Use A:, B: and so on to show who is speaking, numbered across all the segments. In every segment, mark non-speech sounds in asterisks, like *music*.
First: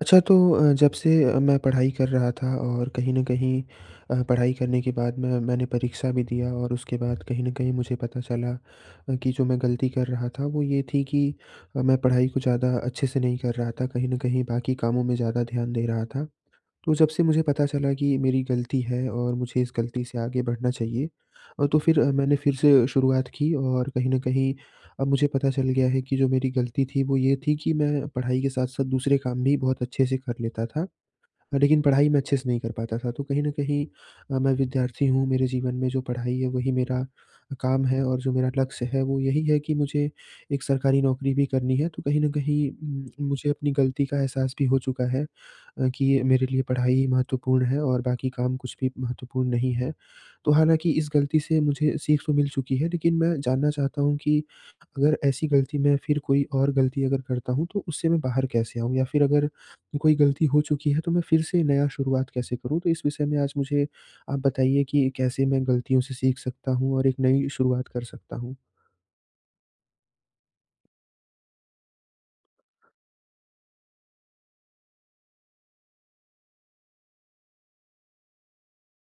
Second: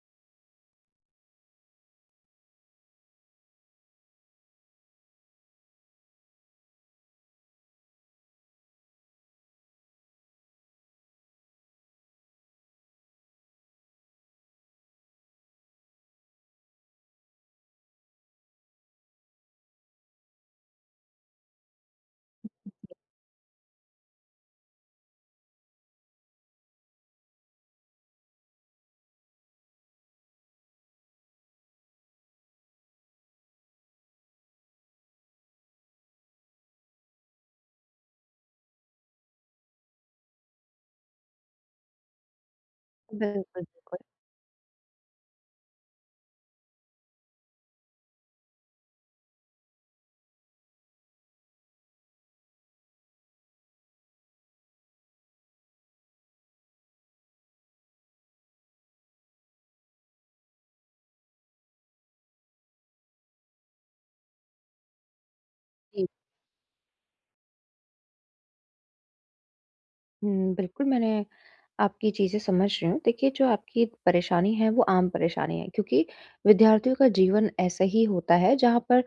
A: अच्छा तो अ, जब से अ, मैं पढ़ाई कर रहा था और कहीं न कहीं अ, पढ़ाई करने के बाद मैं मैंने परीक्षा भी दिया और उसके बाद कहीं न कहीं मुझे पता चला अ, कि जो मैं गलती कर रहा था, वो ये थी कि अ, मैं पढ़ाई को ज़्यादा अच्छे से नहीं कर रहा था। कहीं न कहीं बाकी कामों में ज़्यादा ध्यान दे रहा था, तो जब से मुझे पता चला कि मेरी गलती है और मुझे इस गलती से आगे बढ़ना चाहिए अ, तो फिर मैंने फिर से शुरुआत की और कहीं न कहीं अब मुझे पता चल गया है, कि जो मेरी गलती थी, वो ये थी कि मैं पढ़ाई के साथ-साथ दूसरे काम भी बहुत अच्छे से कर लेता था। लेकिन पढ़ाई मैं अच्छे से नहीं कर पाता था, तो कहीं न कहीं अ, मैं विद्यार्थी हूँ, मेरे जीवन में जो पढ़ाई है, वही मेरा काम है और जो मेरा लक्ष्य है, वो यही है कि मुझे एक सरकारी नौकरी भी करनी है, तो कहीं न कहीं
B: बि
A: म मुझे अपनी
B: बिल्कुल
A: गलती का एहसास भी हो चुका है अ, कि ये मेरे लिए पढ़ाई महत्वपूर्ण है और बाकी काम कुछ भी महत्वपूर्ण नहीं है। तो हालाँकि, इस गलती से मुझे सीख तो मिल चुकी है, लेकिन मैं जानना चाहता हूँ कि अगर ऐसी गलती में फिर कोई और गलती अगर करता हूँ, तो उससे मैं बाहर कैसे आऊँ? या फिर अगर कोई गलती हो चुकी है, तो मैं फिर से नया शुरुआत कैसे करूँ? तो इस विषय में आज मुझे आप बताइए कि कैसे मैं गलतियों
B: जी।
A: से सीख सकता हूँ? और एक नई शुरुआत कर सकता हूँ?
B: हुँ, बिल्कुल मैंने आपकी चीज़ें समझ रही हूँ। देखिए जो आपकी परेशानी है वो आम परेशानी है, क्योंकि विद्यार्थियों का जीवन ऐसा ही होता है जहाँ पर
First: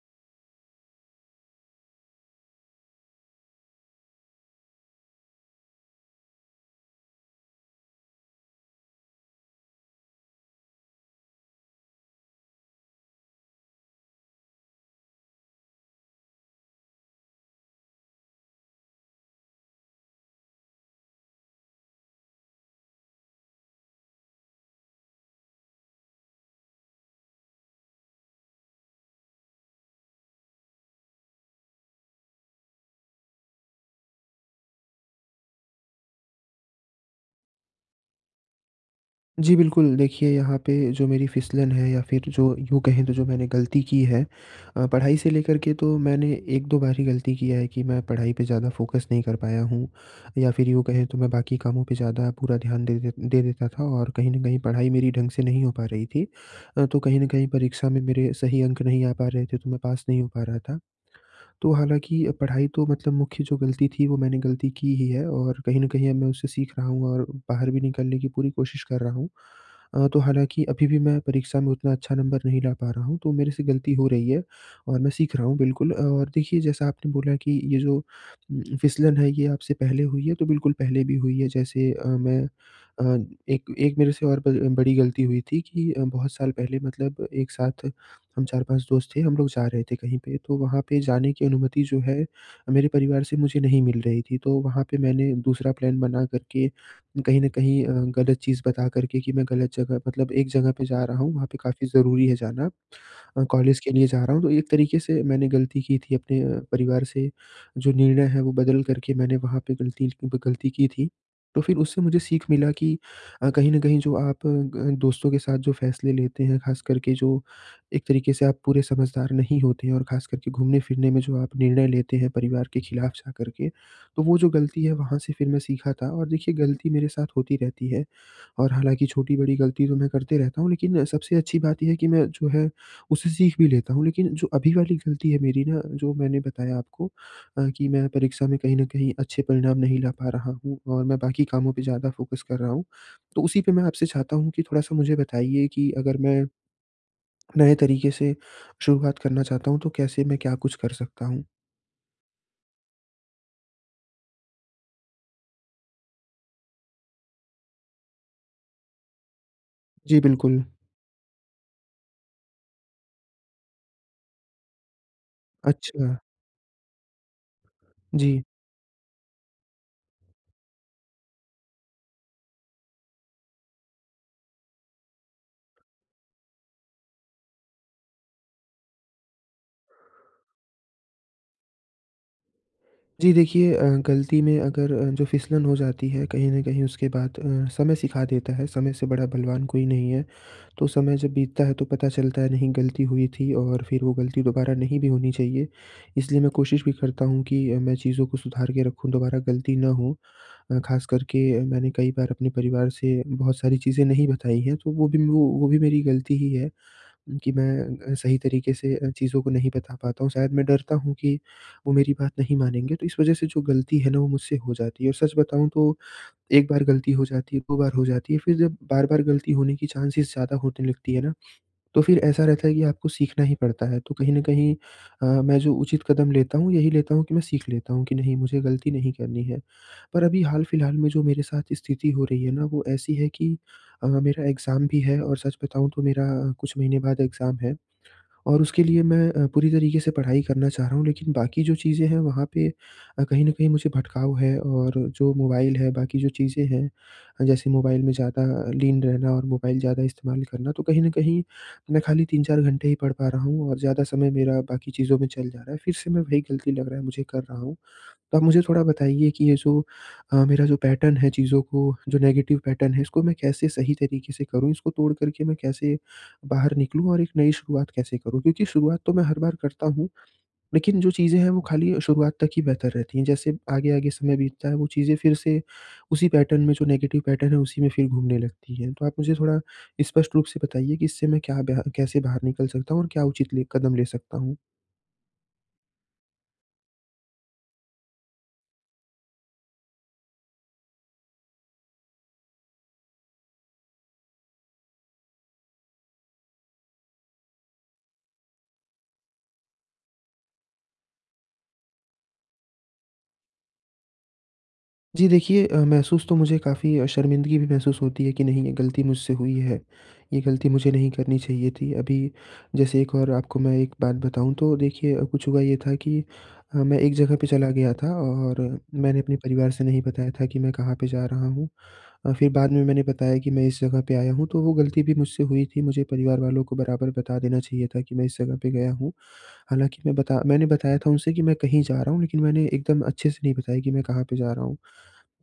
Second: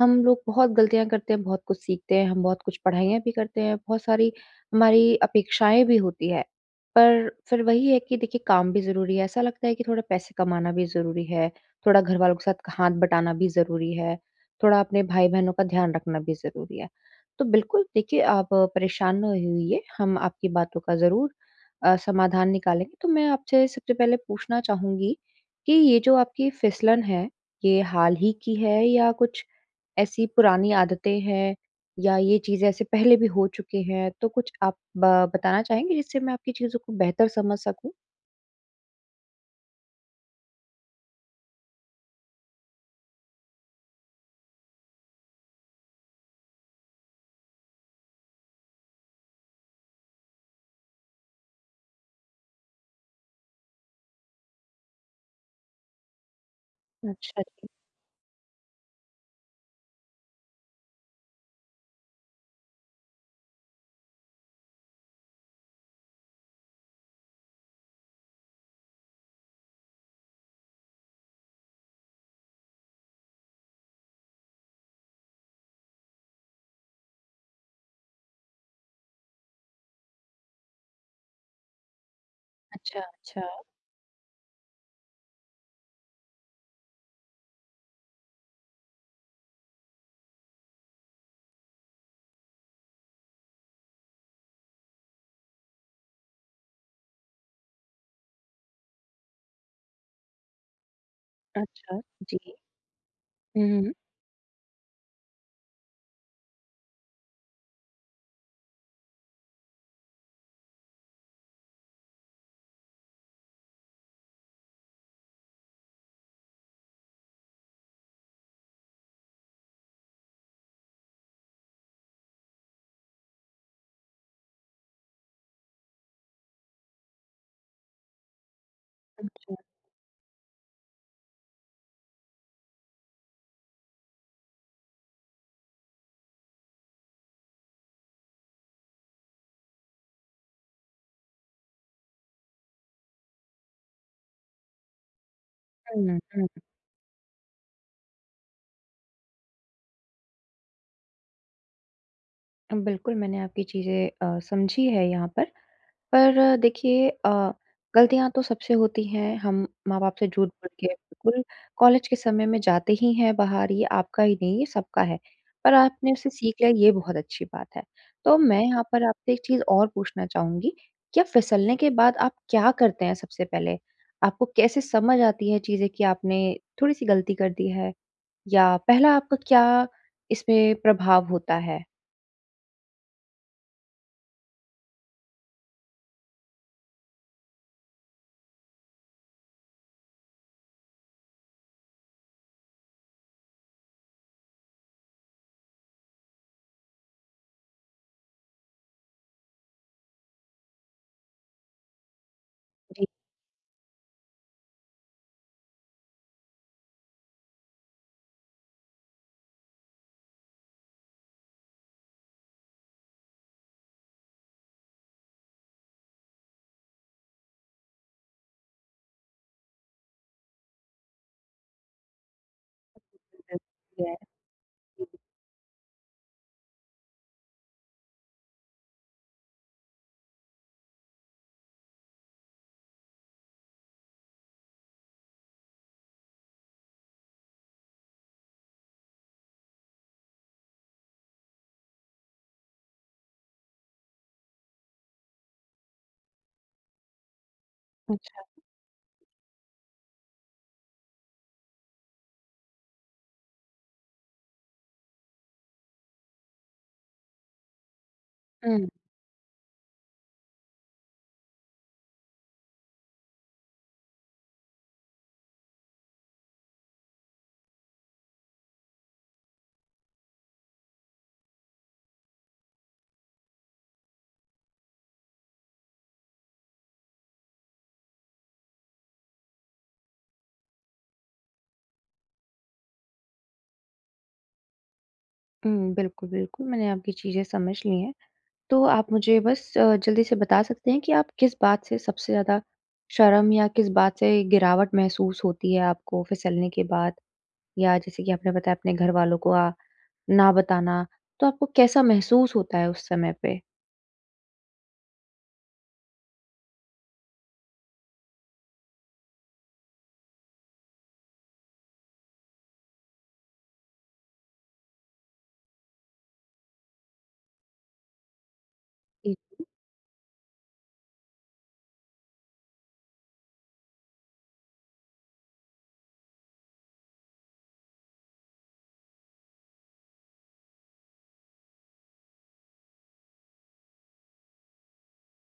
B: हम लोग बहुत गलतियाँ करते हैं, बहुत कुछ सीखते हैं, हम बहुत कुछ पढ़ाईयाँ भी करते हैं, बहुत सारी हमारी अपेक्षाएँ भी होती है। पर फिर वही है कि देखिए काम भी ज़रूरी है ऐसा लगता है कि थोड़े पैसे कमाना भी ज़रूरी है, थोड़ा घर वालों के साथ क हाथ बटाना भी ज़रूरी है, थोड़ा अपने भाई-बहनों का ध्यान रखना भी ज़रूरी है। तो बिल्कुल, देखिए आप परेशान ना हो उ इए हम आपकी बातों का ज़रूर अ, समाधान निकालेंगे। तो मैं आपसे सबसे पहले पूछना चाहूँगी, कि ये जो आपकी फिसलन है, ये हाल ही की है या कुछ ऐसी पुरानी आदतें हैं या ये चीज़ें ऐसे पहले भी हो चुकी हैं? तो कुछ आप ब बताना चाहेंगे जिससे मैं आपकी चीज़ों को बेहतर समझ सकूँ?
A: जी, बिल्कुल देखिए यहाँ पे जो मेरी फिसलन है या फिर जो यूँ कहें तो जो मैंने गलती की है अ, पढ़ाई से लेकर के तो मैंने 1-2 बार ही गलती की है कि मैं पढ़ाई पे ज़्यादा फोकस नहीं कर पाया हूँ या फिर यूँ कहें तो मैं बाकी कामों पे ज़्यादा पूरा ध्यान दे दे दे देता था और कहीं न कहीं पढ़ाई मेरी ढंग से नहीं हो पा रही थी अ, तो कहीं न
B: अच्छा
A: कहीं
B: जी।
A: परीक्षा में मेरे सही अंक नहीं आ पा रहे थे तो मैं पास नहीं हो पा रहा था। तो हालाँकि पढ़ाई तो मतलब मुख्य जो गलती थी वो मैंने गलती की ही है और कहीं न कहीं अब मैं उसे सीख रहा हूँ और बाहर भी निकलने की पूरी कोशिश कर रहा हूँ। अ, तो हालाँकि अभी भी मैं परीक्षा में उतना अच्छा नंबर नहीं ला पा रहा हूँ, तो मेरे से गलती हो रही है, और मैं सीख रहा हूँ, बिल्कुल। और देखिए जैसा आपने बोला कि ये जो उम, फिसलन है ये आपसे पहले हुई है? तो बिल्कुल पहले भी हुई है, जैसे अ, मैं
B: अच्छा,
A: अ,
B: अच्छा।
A: एक एक मेरे से और ब अ, बड़ी गलती हुई थी कि अ, बहुत साल पहले मतलब एक साथ हम 4-5 दोस्त थे, हम लोग जा रहे थे कहीं पे। तो वहाँ पे जाने की अनुमति जो है, मेरे परिवार से मुझे नहीं मिल रही थी, तो वहाँ पे मैंने दूसरा प्लान बना करके कहीं न कहीं अ, गलत चीज़ बता करके कि मैं गलत जगह मतलब एक जगह पे जा रहा हूँ, वहाँ पे काफ़ी
B: अच्छा,
A: ज़रूरी है
B: जी।
A: जाना। अ,
B: हुँ,
A: कॉलेज के
B: हुँ।
A: लिए जा रहा हूँ, तो एक तरीके से मैंने गलती की थी अपने अ, परिवार से जो निर्णय है वो बदल करके मैंने वहाँ पे गलती ज वो गलती की थी, तो फिर उससे मुझे सीख मिला कि अ, कहीं न कहीं जो आप ग दोस्तों के साथ जो फैसले लेते हैं, ख़ास करके जो एक तरीके से आप पूरे समझदार नहीं होते हैं और ख़ास करके घूमने-फिरने में जो आप निर्णय लेते हैं, परिवार के खिलाफ जाकर के। तो वो जो गलती है वहाँ से फिर मैं सीखा था और देखिए गलती मेरे साथ होती रहती है, और हालाँकि छोटी,
B: अच्छा।
A: बड़ी गलती तो मैं करते रहता हूँ, लेकिन अ, सबसे अच्छी बात ये है कि मैं जो है उससे सीख भी लेता हूँ। लेकिन जो अभी वाली गलती है मेरी ना, जो मैंने बताया आपको अ, कि मैं परीक्षा में कहीं न कहीं अच्छे परिणाम नहीं ला पा रहा हूँ और मैं बाकी कामों पे ज़्यादा फ़ोकस कर रहा हूँ। तो उसी पे मैं आपसे चाहता हूँ कि थोड़ा-सा मुझे बताइए कि अगर
B: हुँ,
A: मैं
B: हुँ।
A: नए तरीके से शुरुआत करना चाहता हूँ, तो कैसे मैं क्या कुछ कर सकता हूँ?
B: अ, बिल्कुल मैंने आपकी चीज़ें अ, समझी है यहाँ पर, पर देखिए अ, ग़लतियाँ तो सबसे होती हैं, हम माँ-बाप
A: जी,
B: से झूठ
A: बिल्कुल।
B: बोल के बिल्कुल कॉलेज के समय में जाते ही हैं बाहर, ये आपका ही नहीं, ये सबका है। पर आपने
A: अच्छा।
B: उससे सीख लिया, ये बहुत अच्छी बात है। तो
A: जी।
B: मैं यहाँ पर आपसे एक चीज़ और पूछना चाहूँगी, क्या फिसलने के बाद आप क्या करते हैं सबसे पहले? आपको कैसे समझ आती हैं चीज़ें कि आपने थोड़ी-सी ग़लती कर दी है, या पहला आपका क्या इसमें प्रभाव होता है?
A: जी, देखिए अ, ग़लती में अगर अ, जो फिसलन हो जाती है कहीं न कहीं, उसके बाद अ, समय सिखा देता है, समय से बड़ा बलवान कोई नहीं है। तो समय जब बीतता है, तो पता चलता है, नहीं, ग़लती हुई थी, और फिर वो ग़लती दोबारा नहीं भी होनी चाहिए, इसलिए मैं कोशिश भी करता हूँ कि अ, मैं चीज़ों को सुधार के रखूँ, दोबारा ग़लती ना हो अ, ख़ास कर के अ, मैंने कई बार अपने परिवार
B: जी।
A: से बहुत सारी चीज़ें नहीं बताई हैं, तो वो भी ना वो, भी मेरी ग़लती ही है कि मैं अ, सही तरीक़े से अ, चीज़ों को नहीं बता पाता हूँ। शायद मैं डरता हूँ कि वो मेरी बात नहीं मानेंगे, तो इस वजह से जो ग़लती है ना, वो मुझसे हो जाती है। और सच बताऊँ तो, 1 बार ग़लती हो जाती है, 2 बार हो जाती है, फिर जब बार-बार ग़लती होने की चांसेस ज़्यादा होने लगती हैं ना, तो फिर ऐसा रहता है कि आपको सीखना ही पड़ता है। तो कहीं न कहीं
B: *unintelligible*
A: अ, मैं जो उचित कदम लेता हूँ, यही लेता हूँ कि मैं सीख लेता हूँ कि नहीं मुझे ग़लती नहीं करनी है, पर अभी हाल-फिलहाल में जो मेरे साथ स्थिति हो रही है ना, वो ऐसी है कि अ, मेरा एग्ज़ाम भी है, और सच बताऊँ तो मेरा कुछ महीने बाद एग्ज़ाम है, और उसके लिए मैं अ, पूरी तरीक़े से पढ़ाई करना चाह रहा हूँ, लेकिन बाकी जो चीज़ें हैं वहाँ पे अ, कहीं न कहीं मुझे भटकाव है, और जो मोबाइल है, बाकी जो चीज़ें हैं अ, जैसे मोबाइल में ज़्यादा
B: अच्छा।
A: लीन रहना और मोबाइल ज़्यादा इस्तेमाल करना। तो कहीं न कहीं मैं खाली 3-4 घंटे ही पढ़ पा रहा हूँ और ज़्यादा समय मेरा बाकी चीज़ों में चल जा रहा है, फिर से मैं वही ग़लती लग रहा है मुझे कर रहा हूँ। तो आप मुझे थोड़ा
B: हुँ।
A: बताइए कि ये जो अ, मेरा जो पैटर्न है चीज़ों को जो नेगेटिव पैटर्न है, इसको मैं कैसे सही तरीक़े से करूँ, इसको तोड़ कर के मैं कैसे बाहर निकलूँ और एक नई शुरुआत कैसे करूँ? क्योंकि शुरुआत तो मैं हर बार करता हूँ, लेकिन जो चीज़ें हैं, वो खाली अ, शुरुआत तक ही बेहतर रहती हैं, जैसे आगे-आगे समय बीतता है, वो चीज़ें फिर से उसी पैटर्न में जो नेगेटिव पैटर्न है, उसी में फिर घूमने लगती है। तो आप मुझे थोड़ा स्पष्ट रूप से बताइए कि इससे मैं क्या बेहा कैसे बाहर निकल सकता हूँ, और क्या उचित ले कदम ले सकता हूँ?
B: हुँ, बिल्कुल, बिल्कुल, मैंने आपकी चीज़ें समझ ली हैं। तो आप मुझे बस अ, जल्दी से बता सकते हैं कि आप किस बात से सबसे ज़्यादा शर्म या किस बात से गिरावट महसूस होती है आपको फिसलने के बाद? या जैसे कि आपने बताया अपने घर वालों को अ, ना बताना, तो आपको कैसा महसूस होता है उस समय पे?
A: जी देखिए अ, महसूस तो मुझे काफ़ी अ, शर्मिंदगी भी महसूस होती है कि नहीं ये गलती मुझसे हुई है, ये गलती मुझे नहीं करनी चाहिए थी। अभी जैसे एक और आपको मैं एक बात बताऊँ, तो देखिए, कुछ हुआ ये था कि अ, मैं एक जगह पे चला गया था और मैंने
B: ए
A: अपने परिवार से नहीं बताया था कि मैं कहाँ पे जा रहा हूँ अ, फिर बाद में मैंने बताया कि मैं इस जगह पे आया हूँ, तो वो गलती भी मुझसे हुई थी मुझे परिवार वालों को बराबर बता देना चाहिए था कि मैं इस जगह पे गया हूँ। हालाँकि मैं बता मैंने बताया था उनसे कि मैं कहीं जा रहा हूँ, लेकिन मैंने एकदम अच्छे से नहीं बताया कि मैं कहाँ पे जा रहा हूँ।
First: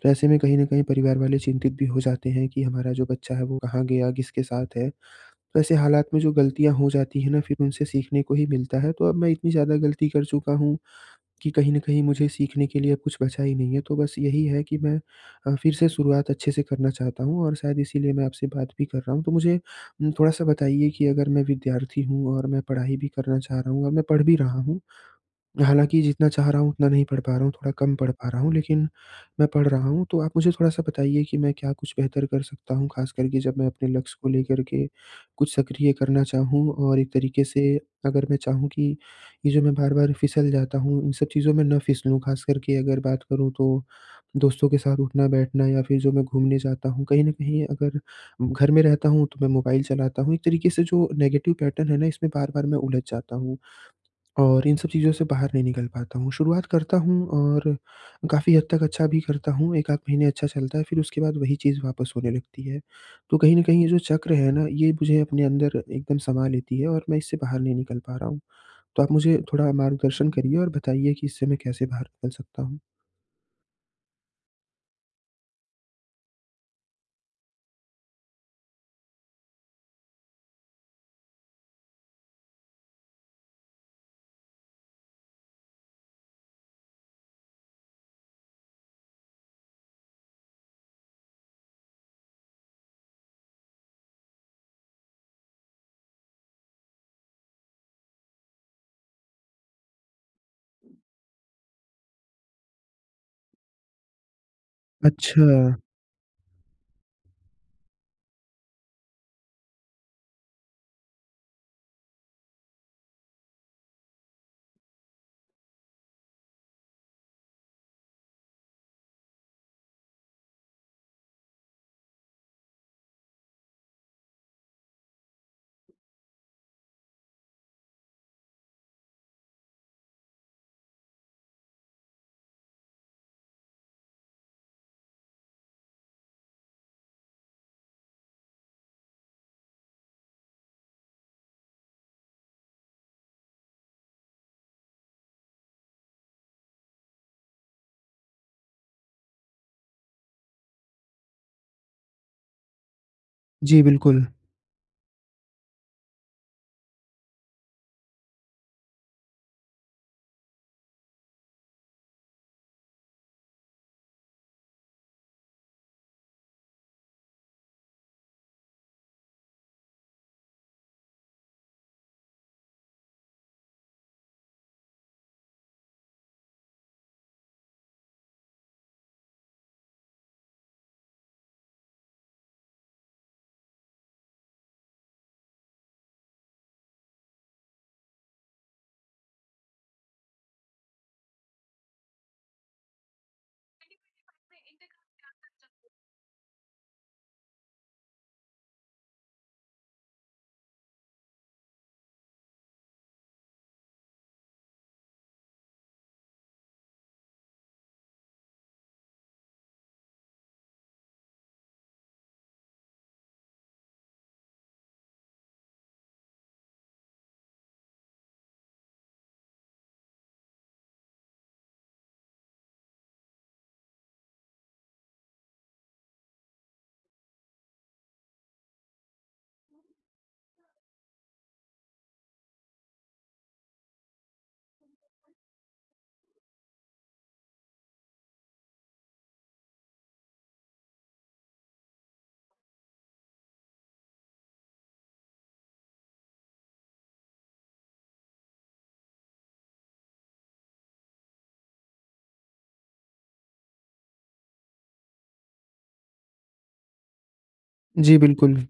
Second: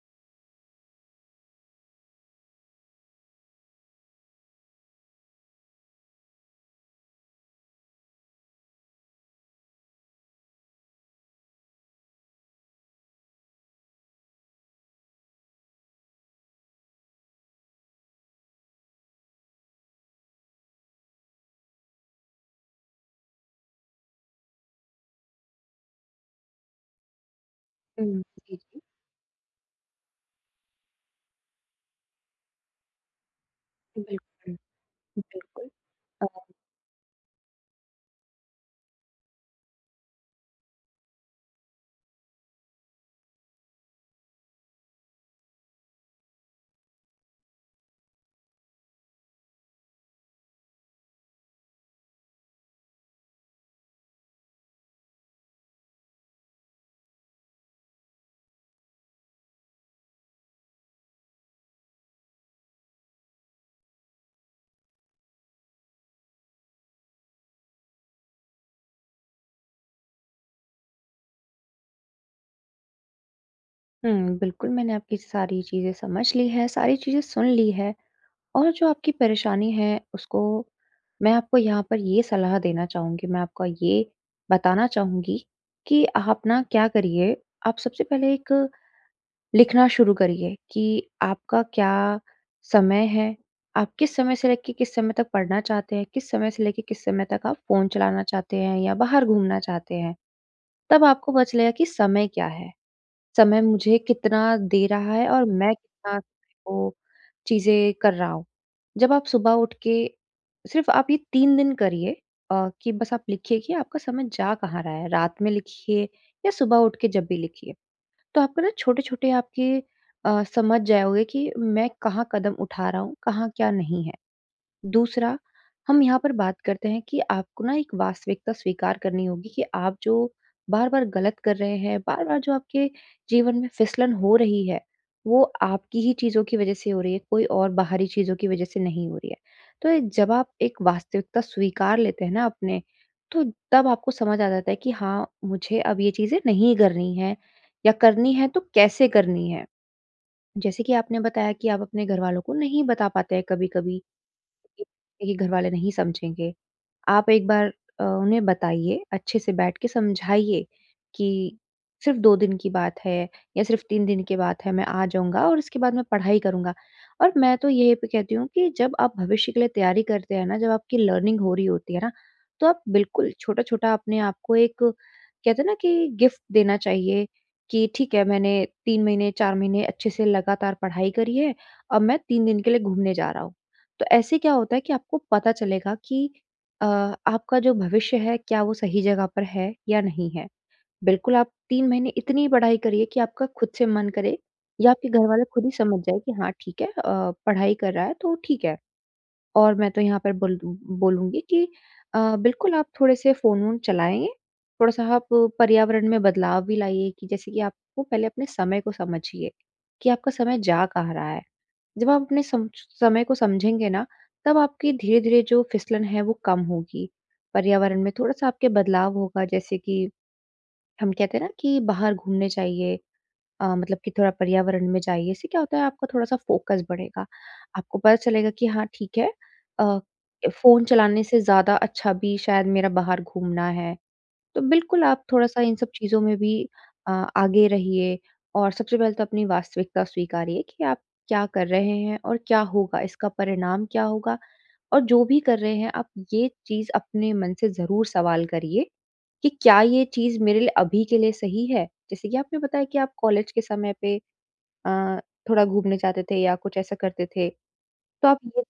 A: वैसे में कहीं न कहीं परिवार वाले चिंतित भी हो जाते हैं कि हमारा जो बच्चा है, वो कहाँ गया? किसके साथ है? तो ऐसे हालात में जो गलतियाँ हो जाती है ना फिर उनसे सीखने को ही मिलता है, तो अब मैं इतनी ज़्यादा गलती कर चुका हूँ कि कहीं न कहीं मुझे सीखने के लिए अब कुछ बचा ही नहीं है। तो बस यही है कि मैं अ, फिर से शुरुआत अच्छे से करना चाहता हूँ और शायद इसीलिए मैं आपसे बात भी कर रहा हूँ, तो मुझे थोड़ा-सा बताइए कि अगर मैं विद्यार्थी हूँ और मैं पढ़ाई भी करना चाह रहा हूँ और मैं पढ़ भी रहा हूँ। हालाँकि, जितना चाह रहा हूँ उतना नहीं पढ़ पा रहा हूँ, थोड़ा कम
B: उ,
A: पढ़ पा रहा हूँ,
B: जी, जी।
A: लेकिन मैं पढ़ रहा हूँ। तो आप मुझे थोड़ा-सा बताइए कि मैं क्या कुछ बेहतर कर सकता हूँ, खास कर के जब मैं अपने लक्ष्य को
B: बिल्कुल,
A: लेकर के कुछ
B: बिल्कुल
A: सक्रिय करना
B: अ
A: चाहूँ और एक तरीके से अगर मैं चाहूँ कि ये जो मैं बार-बार फिसल जाता हूँ, इन सब चीज़ों में ना फिसलूँ, खास कर के अगर बात करूँ तो, दोस्तों के साथ उठना-बैठना या फिर जो मैं घूमने जाता हूँ, कहीं न कहीं अगर घर में रहता हूँ, तो मैं मोबाइल चलाता हूँ एक तरीके से जो नेगेटिव पैटर्न है ना इसमें बार-बार मैं उलझ जाता हूँ और इन सब चीज़ों से बाहर नहीं निकल पाता हूँ, शुरुआत करता हूँ और काफ़ी हद तक अच्छा भी करता हूँ, 1 आध महीने अच्छा चलता है फिर उसके बाद वही चीज़ वापस होने लगती है। तो कहीं न कहीं ये जो चक्र है ना ये मुझे अपने अंदर एकदम समा लेती है और मैं इससे बाहर नहीं निकल पा रहा हूँ। तो आप मुझे थोड़ा मार्गदर्शन करिए और बताइए कि इससे मैं कैसे बाहर निकल सकता हूँ?
B: हुँ, बिल्कुल मैंने आपकी सारी चीज़ें समझ ली है, सारी चीज़ें सुन ली है। और जो आपकी परेशानी है उसको मैं आपको यहाँ पर ये सलाह देना चाहूँगी, मैं आपको ये बताना चाहूँगी कि आप ना क्या करिए, आप सबसे पहले एक लिखना शुरू करिए कि आपका क्या समय है? आप किस समय से लेके किस समय तक पढ़ना चाहते हैं? किस समय से लेके किस समय तक आप फ़ोन चलाना चाहते हैं या बाहर घूमना चाहते हैं? तब आपको पता चलेगा कि समय क्या है? समय मुझे कितना दे रहा है? और मैं
A: अच्छा।
B: कितना वो चीज़ें कर रहा हूँ? जब आप सुबह उठ के सिर्फ़ आप ये 3 दिन करिए अ, कि बस आप लिखिए की आपका समय जा कहाँ रहा है, रात में लिखिए या सुबह उठ के जब भी लिखिए। तो आपको ना छोटे-छोटे आपके अ, समझ जाओगे कि मैं कहाँ कदम उठा रहा हूँ, कहाँ क्या नहीं है। दूसरा, हम यहाँ पर बात करते हैं कि आपको ना एक वास्तविकता स्वीकार करनी होगी कि आप जो बार-बार गलत कर रहे हैं, बार-बार जो आपके जीवन में फिसलन हो रही है, वो आपकी ही चीज़ों की वज़ह से हो रही है, कोई और बाहरी चीज़ों की वजह से नहीं हो रही है। तो जब आप एक वास्तविकता स्वीकार लेते हैं ना अपने, तो तब आपको समझ आ जाता है कि हाँ, मुझे अब ये चीज़ें नहीं करनी है या करनी है तो कैसे करनी है। जैसे कि आपने बताया कि आप अपने घर वालों को नहीं बता पाते हैं
A: जी,
B: कभी-कभी
A: बिल्कुल।
B: कि नहीं घर वाले नहीं समझेंगे। आप एक बार अ, उन्हें बताइए, अच्छे से बैठ के समझाइए कि सिर्फ़ 2 दिन की बात है या सिर्फ़ 3 दिन की बात है, मैं आ जाऊँगा और उसके बाद मैं पढ़ाई करूँगा और मैं तो यह कहती हूँ कि जब आप भविष्य के लिए तैयारी करते हैं ना, जब आपकी लर्निंग हो रही होती है ना, तो आप बिल्कुल छोटा-छोटा अपने आप को एक कहते हैं ना कि गिफ्ट देना चाहिए कि ठीक है मैंने 3 महीने, 4 महीने अच्छे से लगातार पढ़ाई करी है। अब मैं 3 दिन के लिए घूमने जा रहा हूँ। तो ऐसे क्या होता है कि आपको पता चलेगा कि अ, आपका जो भविष्य है, क्या वो सही जगह पर है या नहीं है? बिल्कुल, आप 3 महीने इतनी पढ़ाई करिए कि आपका खुद से मन करे, या आपके घर वाले खुद ही समझ जाए कि हाँ ठीक है, अ, पढ़ाई कर रहा है, तो ठीक है और मैं तो यहाँ पर बोल बोलूँगी कि अ, बिल्कुल आप थोड़े से फ़ोन-वोन चलाएँ। थोड़ा-सा आप पर्यावरण में बदलाव भी लाइए कि जैसे कि आप को पहले अपने समय को समझिए, कि आपका समय जा कहाँ रहा है? जब आप अपने समश समय को समझेंगे ना, तब आपकी धीरे-धीरे जो फिसलन है, वो कम होगी। पर्यावरण में थोड़ा-सा आपके बदलाव होगा जैसे कि हम कहते हैं ना कि बाहर घूमने जाइए अ, मतलब कि थोड़ा पर्यावरण में जाइए। इससे क्या होता है आपका थोड़ा-सा फोकस बढ़ेगा। आपको पता चलेगा कि हाँ, ठीक है अ, ए फ़ोन चलाने से ज़्यादा अच्छा भी शायद मेरा बाहर घूमना है। तो बिल्कुल आप थोड़ा-सा इन सब चीज़ में भी अ, आगे रहिए और सबसे पहले तो अपनी वास्तविकता स्वीकारिए कि आप क्या कर रहे हैं और क्या होगा इसका परिणाम क्या होगा? और जो भी कर रहे हैं, आप ये चीज़ अपने मन से ज़रूर सवाल करिए कि क्या ये चीज़ मेरे लिए अभी के लिए सही है? जैसे कि आपने बताया कि आप कॉलेज के समय पे अ, थोड़ा घूमने जाते थे या कुछ ऐसा करते थे।
A: जी,
B: तो आप ये
A: बिल्कुल।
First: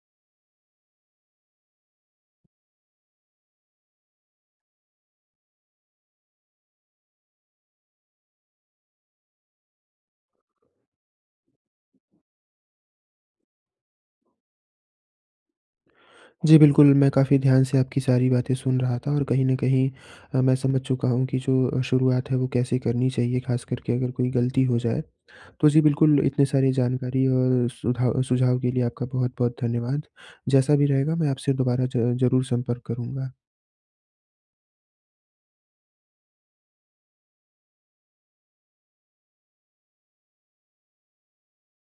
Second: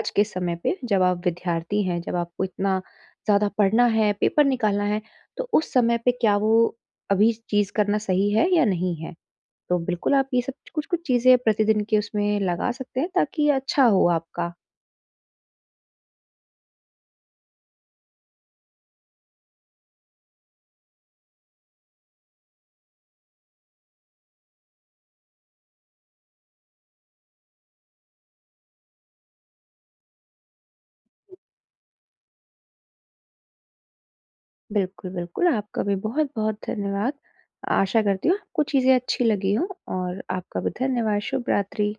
B: आज के समय पे जब आप विद्यार्थी हैं, जब आपको इतना ज़्यादा पढ़ना है, पेपर निकालना है, तो उस समय पे क्या वो अभी चीज़ करना सही है या नहीं है। तो बिल्कुल आप ये सब कुछ-कुछ चीज़ें प्रतिदिन के उसमें लगा सकते हैं ताकि अच्छा हो आपका।
A: जी, बिल्कुल, मैं काफ़ी ध्यान से आपकी सारी बातें सुन रहा था और कहीं न कहीं अ, मैं समझ चुका हूँ कि जो अ, शुरुआत है वो कैसे करनी चाहिए, ख़ास कर के अगर कोई गलती हो जाए। तो जी, बिल्कुल, इतने सारी जानकारी और सुधा सुझाव के लिए आपका बहुत-बहुत धन्यवाद, जैसा भी रहेगा मैं आपसे दोबारा ज़ ज़रूर संपर्क करूँगा।
B: बिल्कुल, बिल्कुल, आपका भी बहुत-बहुत धन्यवाद। आशा करती हूँ आपको चीज़े अच्छी लगी हों और आपका भी धन्यवाद, शुभ रात्रि।